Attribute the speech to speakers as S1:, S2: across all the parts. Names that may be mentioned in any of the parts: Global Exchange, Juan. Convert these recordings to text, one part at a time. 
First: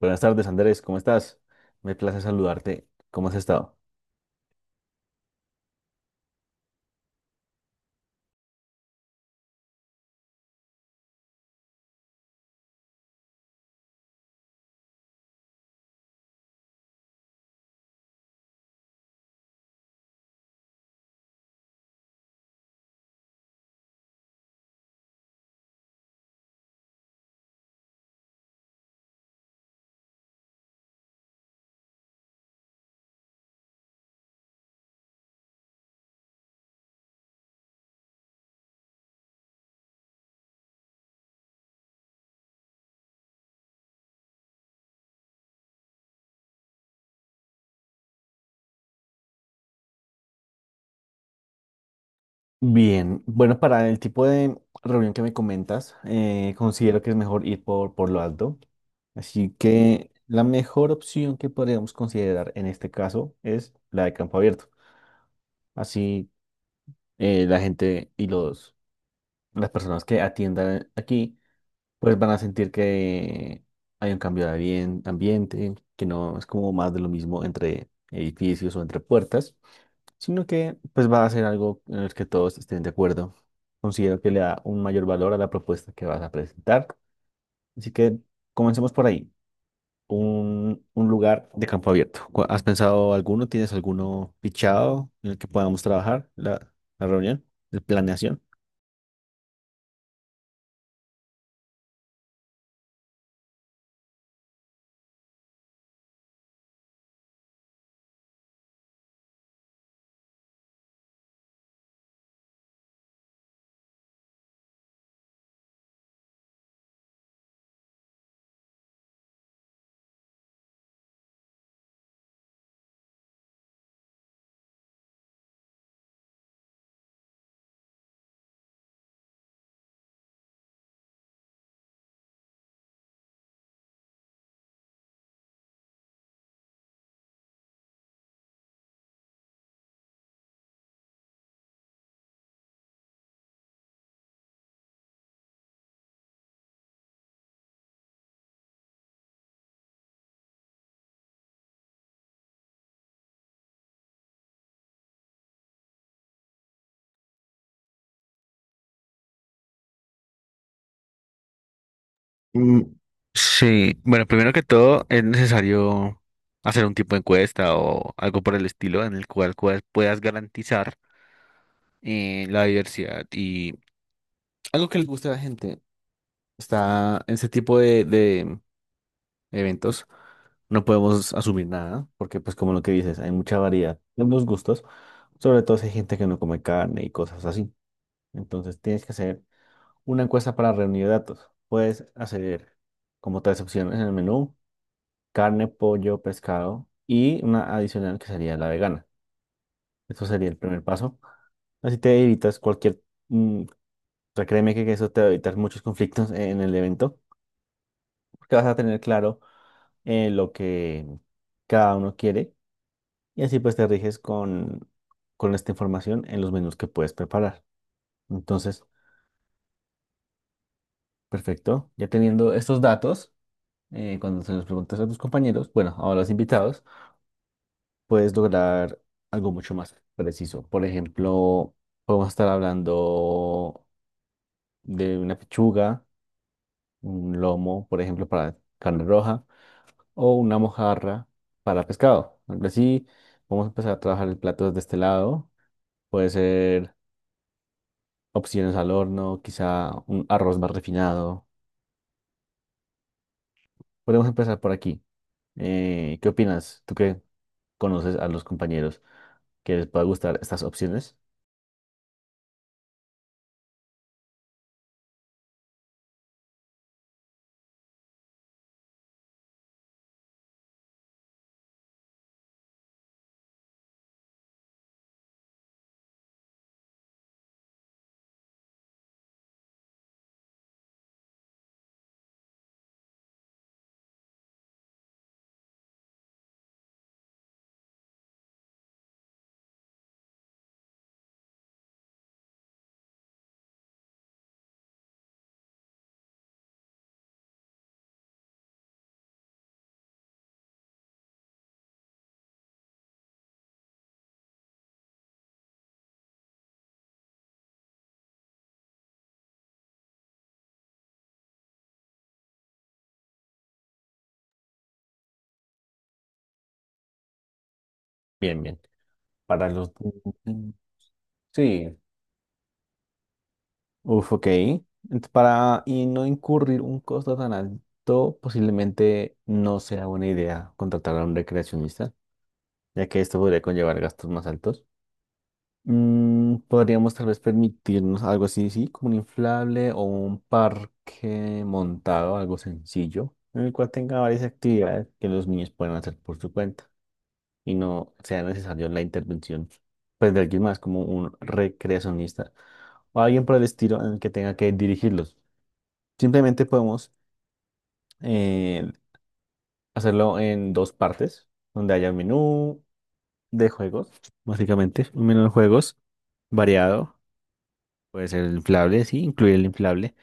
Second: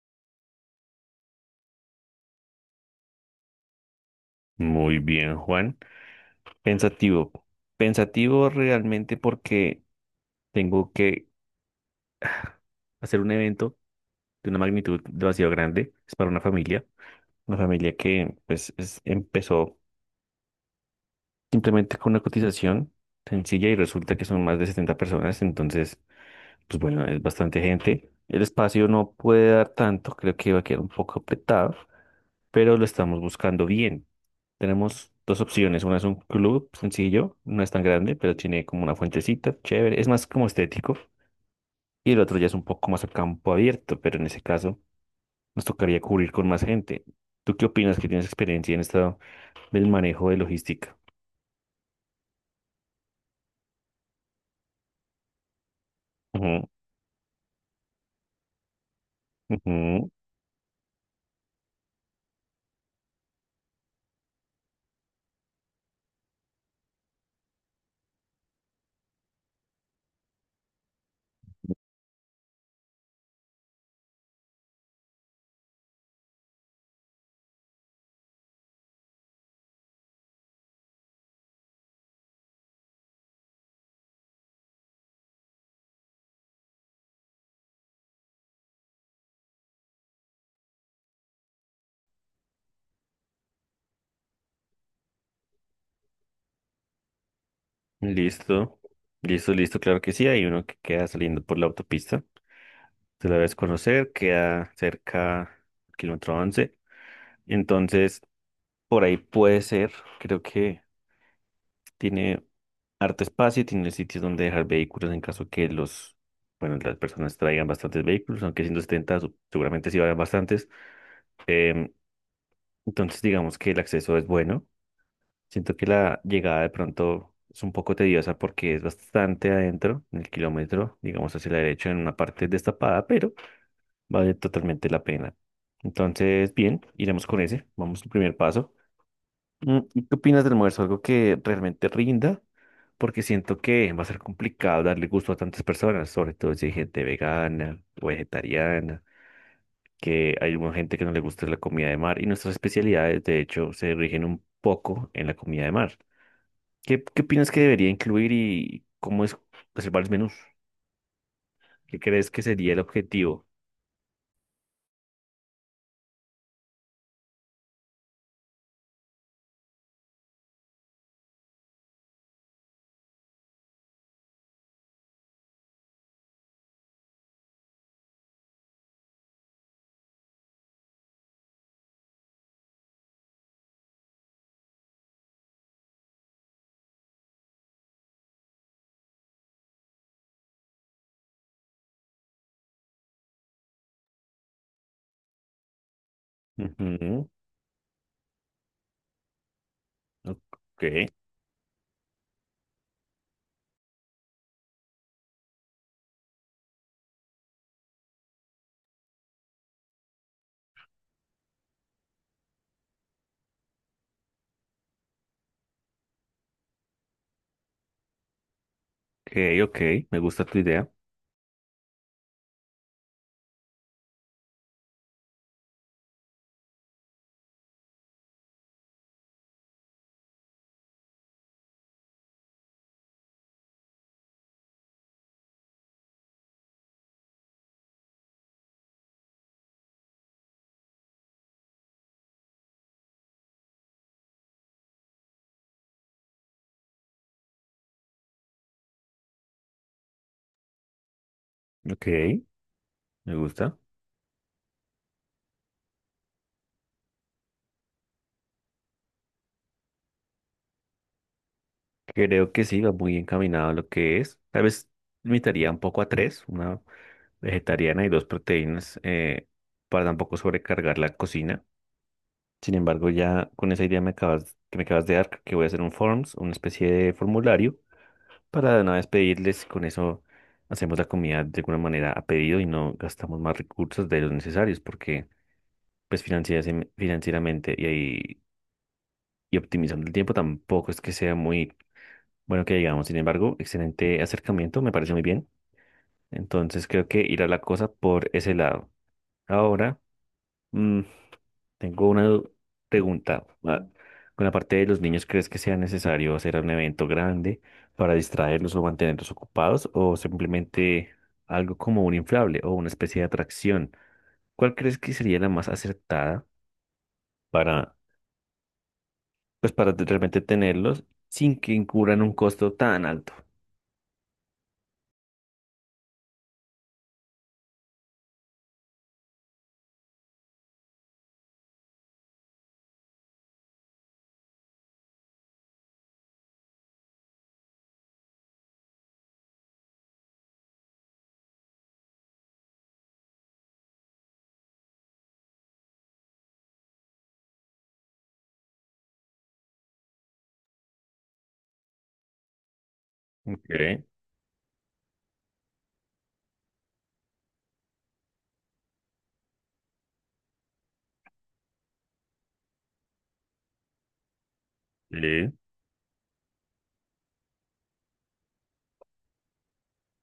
S1: Buenas tardes, Andrés, ¿cómo estás? Me place saludarte. ¿Cómo has estado?
S2: Muy bien, Juan. Pensativo. Pensativo realmente porque tengo que hacer un evento de una magnitud demasiado grande. Es para una familia. Una familia que pues empezó simplemente con una cotización sencilla y resulta que son más de 70 personas. Entonces pues bueno, es bastante gente. El espacio no puede dar tanto, creo que va a quedar un poco apretado, pero lo estamos buscando bien. Tenemos dos opciones, una es un club sencillo, no es tan grande, pero tiene como una fuentecita, chévere, es más como estético, y el otro ya es un poco más a campo abierto, pero en ese caso nos tocaría cubrir con más gente. ¿Tú qué opinas, que tienes experiencia en esto del manejo de logística?
S1: Bien, bueno, para el tipo de reunión que me comentas,
S2: Ujú,
S1: considero que es mejor ir por lo alto. Así
S2: ujú.
S1: que la mejor opción que podríamos considerar en este caso es la de campo abierto. Así la gente y las personas que atiendan aquí pues van a sentir que hay un cambio de ambiente, que no es como más de lo mismo entre edificios o entre puertas, sino que pues va a ser algo en el que todos estén de acuerdo. Considero que le da un mayor valor a la propuesta que vas a presentar. Así que comencemos por ahí. Un lugar de campo abierto. ¿Has pensado alguno? ¿Tienes alguno fichado en el que podamos trabajar la reunión, la planeación?
S2: Listo, listo, listo, claro que sí, hay uno que queda saliendo por la autopista. Tú la debes conocer, queda cerca del kilómetro 11. Entonces, por ahí puede ser. Creo que tiene harto espacio y tiene sitios donde dejar vehículos en caso que los, bueno, las personas traigan bastantes vehículos, aunque 170 seguramente sí vayan bastantes. Em, entonces, digamos que el acceso es bueno. Siento que la llegada de pronto es un poco tediosa porque es bastante adentro, en el kilómetro, digamos hacia la derecha, en una parte destapada. Vale totalmente la pena. Entonces, bien, iremos con ese. Vamos al primer paso. ¿Qué opinas del almuerzo? ¿Algo que realmente rinda? Porque siento que va a ser complicado darle gusto a tantas personas, sobre todo si hay gente vegana o vegetariana, que hay mucha gente que no le gusta la comida de mar, y nuestras especialidades, de hecho, se rigen un poco en la comida de mar. ¿Qué, qué opinas que debería incluir y cómo es reservar los menús? ¿Qué crees que sería el
S1: Mm,
S2: objetivo?
S1: sí, bueno, primero que todo es necesario hacer un tipo de encuesta o algo por el estilo en el cual, cual puedas garantizar, la diversidad y algo que les guste a la gente. Está en ese tipo de eventos, no podemos asumir nada, porque pues como lo que dices, hay mucha variedad en los gustos, sobre todo si hay gente que no come carne y cosas así. Entonces tienes que hacer una encuesta para reunir datos. Puedes hacer como tres opciones en el menú: carne, pollo, pescado
S2: Ujú.
S1: y una adicional que sería la vegana. Eso sería el primer
S2: Ok.
S1: paso. Así te evitas cualquier, mm, o sea, créeme que eso te va a evitar muchos conflictos en el evento, porque vas a tener claro, lo que cada uno quiere, y así pues te riges con esta información en los menús que puedes preparar. Entonces,
S2: Ok, ok, me gusta tu idea.
S1: perfecto. Ya teniendo estos datos, cuando se los preguntas a tus compañeros, bueno, a los invitados, puedes lograr algo mucho más preciso. Por ejemplo, podemos estar hablando de una pechuga, un lomo, por ejemplo, para carne roja, o una mojarra para pescado. Algo así, vamos a empezar a trabajar el plato desde este lado. Puede ser opciones al horno, quizá un arroz más refinado.
S2: Ok, me gusta.
S1: Podemos empezar por aquí. ¿Qué opinas? Tú que conoces a los compañeros, que les pueda gustar estas opciones.
S2: Creo que sí, va muy encaminado a lo que es. Tal vez limitaría un poco a tres, una vegetariana y dos proteínas, para tampoco sobrecargar la cocina. Sin embargo, ya con esa idea que me acabas de dar, creo que voy a hacer un forms, una especie de formulario, para de una vez pedirles, con eso hacemos la comida de alguna manera a pedido y no gastamos más recursos de los necesarios, porque pues financieramente y ahí y optimizando el tiempo tampoco es que sea muy bueno que digamos. Sin embargo, excelente acercamiento, me parece muy bien. Entonces creo que irá la cosa por ese lado. Ahora, mm, tengo una pregunta. Con la parte de los niños, ¿crees que sea necesario hacer un evento grande para distraerlos o mantenerlos ocupados, o simplemente algo como un inflable o una especie de atracción? ¿Cuál crees que sería la más acertada para,
S1: Bien, bien. Para
S2: pues,
S1: los...
S2: para realmente
S1: Mm,
S2: tenerlos sin que
S1: sí.
S2: incurran un costo tan alto?
S1: Uf, ok. Para y no incurrir un costo tan alto, posiblemente no sea buena idea contratar a un recreacionista, ya que esto podría conllevar gastos más altos. Mm, podríamos tal vez permitirnos algo así, sí, como un inflable o un parque montado, algo sencillo, en el cual tenga varias actividades que los niños puedan hacer por su cuenta y no sea necesario la intervención, pues, de alguien más, como un recreacionista o alguien por el
S2: Ok,
S1: estilo en el que tenga que dirigirlos. Simplemente podemos, eh, hacerlo en dos partes, donde haya un menú de juegos, básicamente, un menú de
S2: sí,
S1: juegos variado. Puede ser el inflable, sí, incluir el inflable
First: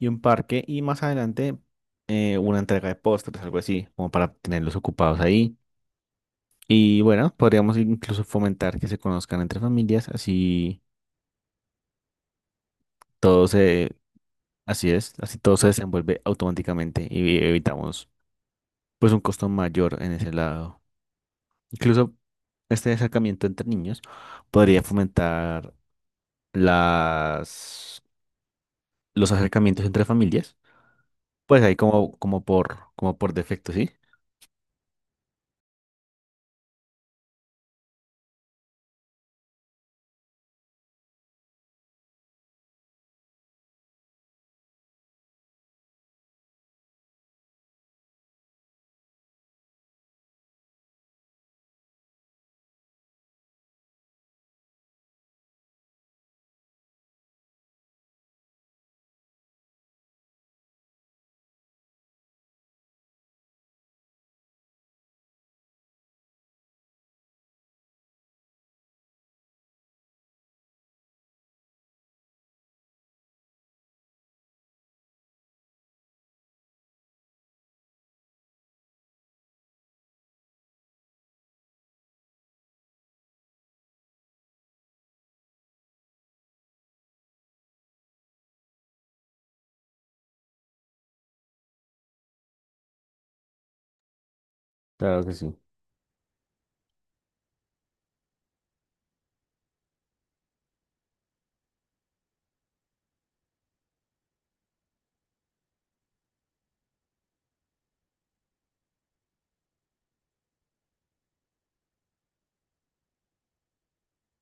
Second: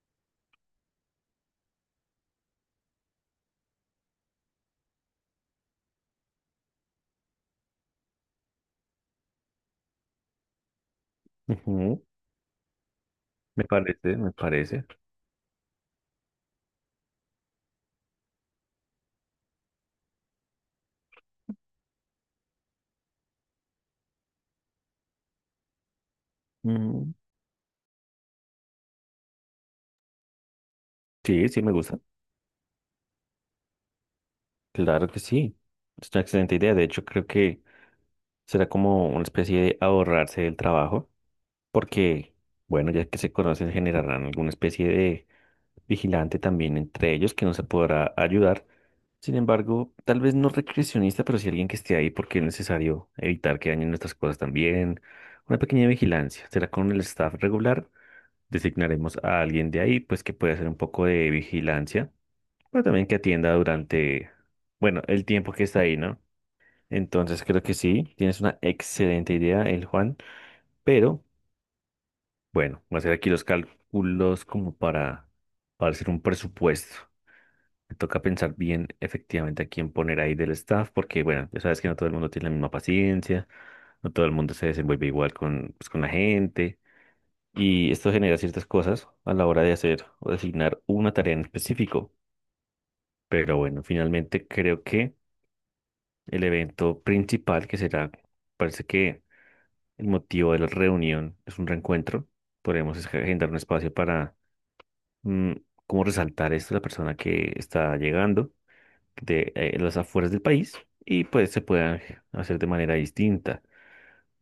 S1: y un parque, y más adelante, una entrega de postres, algo así, como para tenerlos ocupados ahí. Y bueno, podríamos incluso fomentar que se conozcan entre familias,
S2: ujú.
S1: todo
S2: Me
S1: se,
S2: parece, me parece.
S1: así es, así todo se desenvuelve automáticamente y evitamos pues un costo mayor en ese lado. Incluso este acercamiento entre niños podría fomentar
S2: Ujú.
S1: las, los acercamientos entre familias,
S2: Sí, sí,
S1: pues
S2: me
S1: ahí
S2: gusta.
S1: como, como por, como por defecto, ¿sí?
S2: Claro que sí. Es una excelente idea. De hecho, creo que será como una especie de ahorrarse del trabajo, porque, bueno, ya que se conocen, generarán alguna especie de vigilante también entre ellos que nos podrá ayudar. Sin embargo, tal vez no recreacionista, pero sí alguien que esté ahí, porque es necesario evitar que dañen nuestras cosas también. Una pequeña vigilancia. Será con el staff regular. Designaremos a alguien de ahí, pues, que pueda hacer un poco de vigilancia, pero también que atienda durante, bueno, el tiempo que está ahí, ¿no? Entonces creo que sí, tienes una excelente idea, el Juan, pero bueno, voy a hacer aquí los cálculos como para hacer un presupuesto. Me toca pensar bien efectivamente a quién poner ahí del staff, porque bueno, ya sabes que no todo el mundo tiene la misma paciencia, no todo el mundo se desenvuelve igual con, pues, con la gente. Y esto genera ciertas cosas a la hora de hacer o designar una tarea en específico. Pero bueno, finalmente creo que
S1: Claro que sí.
S2: el evento principal que será, parece que el motivo de la reunión es un reencuentro. Podemos agendar un espacio para mm, como resaltar esto a la persona que está llegando de las afueras del país, y pues se puedan hacer de manera distinta.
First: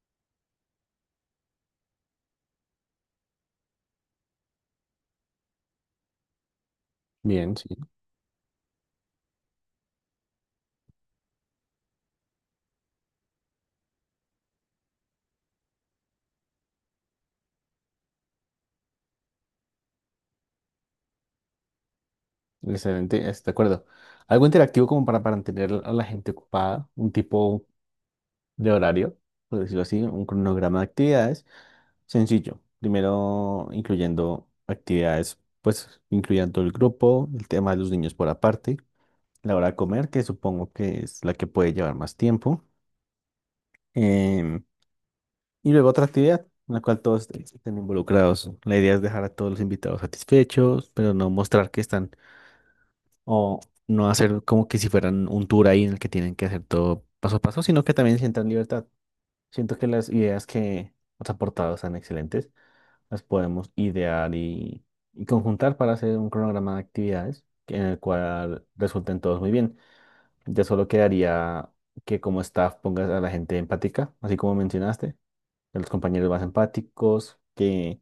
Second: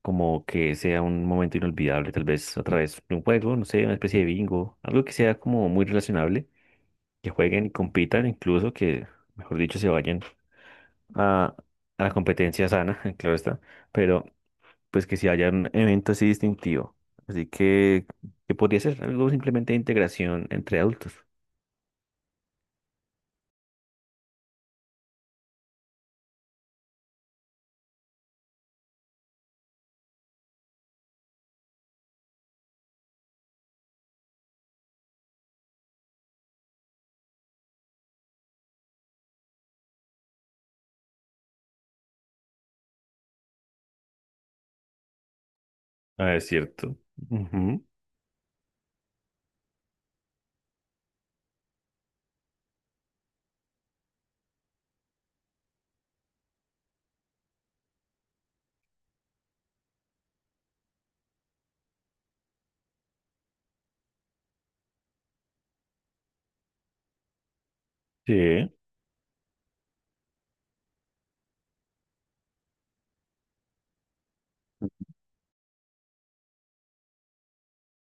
S2: Como que sea un momento inolvidable, tal vez a través de un juego, no sé, una especie de bingo, algo que sea como muy relacionable, que
S1: Bien,
S2: jueguen y
S1: sí.
S2: compitan, incluso que, mejor dicho, se vayan a, a la competencia sana, claro está, pero pues que si haya un evento así distintivo. Así que podría ser algo simplemente de integración entre adultos.
S1: Excelente, estoy de acuerdo. Algo interactivo como para mantener a la gente ocupada, un tipo de horario, por decirlo así, un cronograma de actividades sencillo. Primero incluyendo actividades, pues incluyendo el grupo, el tema de los niños por aparte, la hora de comer, que supongo que es la que puede llevar más tiempo, em, y luego otra
S2: Ah,
S1: actividad
S2: es
S1: en la
S2: cierto.
S1: cual todos estén
S2: Ujú.
S1: involucrados. La idea es dejar a todos los invitados satisfechos, pero no mostrar que están... O no hacer como que si fueran un tour ahí en el que tienen que hacer todo paso a paso, sino que también sientan libertad. Siento que las ideas que has aportado están excelentes. Las podemos idear y conjuntar para hacer un cronograma de actividades en el cual
S2: Sí,
S1: resulten todos muy bien. Ya solo quedaría que como staff pongas a la gente empática, así como mencionaste, a los compañeros más empáticos, que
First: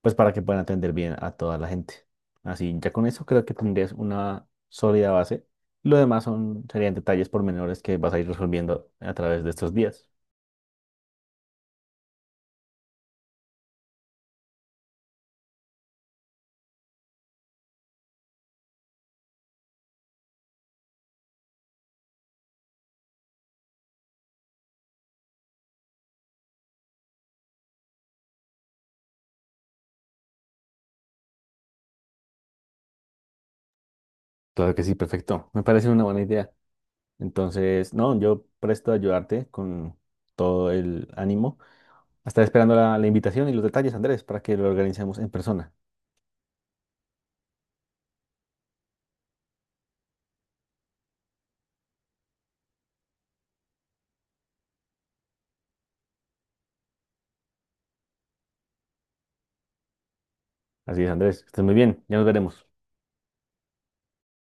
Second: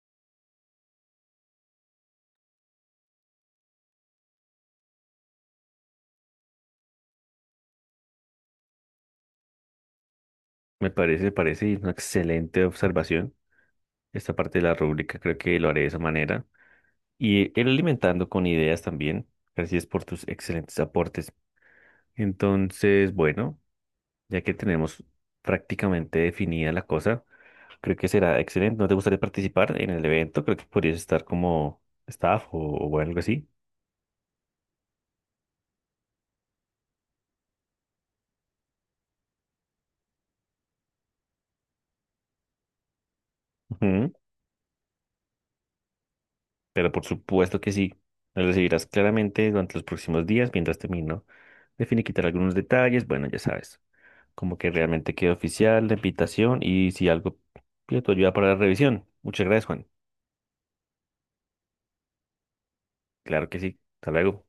S1: pues para que puedan atender bien a toda la gente. Así, ya con eso creo que tendrías una sólida base. Lo demás serían detalles pormenores que vas a ir resolviendo a través de estos días.
S2: parece una excelente observación esta parte de la rúbrica. Creo que lo haré de esa manera. Y ir alimentando con ideas también. Gracias por tus excelentes aportes. Entonces, bueno. Ya que tenemos prácticamente definida la cosa, creo que será excelente. ¿No te gustaría participar en el evento? Creo que podrías estar como staff, o algo así.
S1: Claro que sí, perfecto. Me parece una buena idea. Entonces, no, yo presto a ayudarte con todo el ánimo. Estaré esperando la invitación y los detalles,
S2: Ujú.
S1: Andrés, para que lo organicemos en persona.
S2: Pero por supuesto que sí. Lo recibirás claramente durante los próximos días mientras termino de finiquitar algunos detalles. Bueno, ya sabes, como que realmente quede oficial la invitación, y si algo pido tu ayuda para la revisión. Muchas gracias, Juan.
S1: Así es, Andrés, que estés muy bien. Ya nos veremos.
S2: Claro que sí. Hasta luego.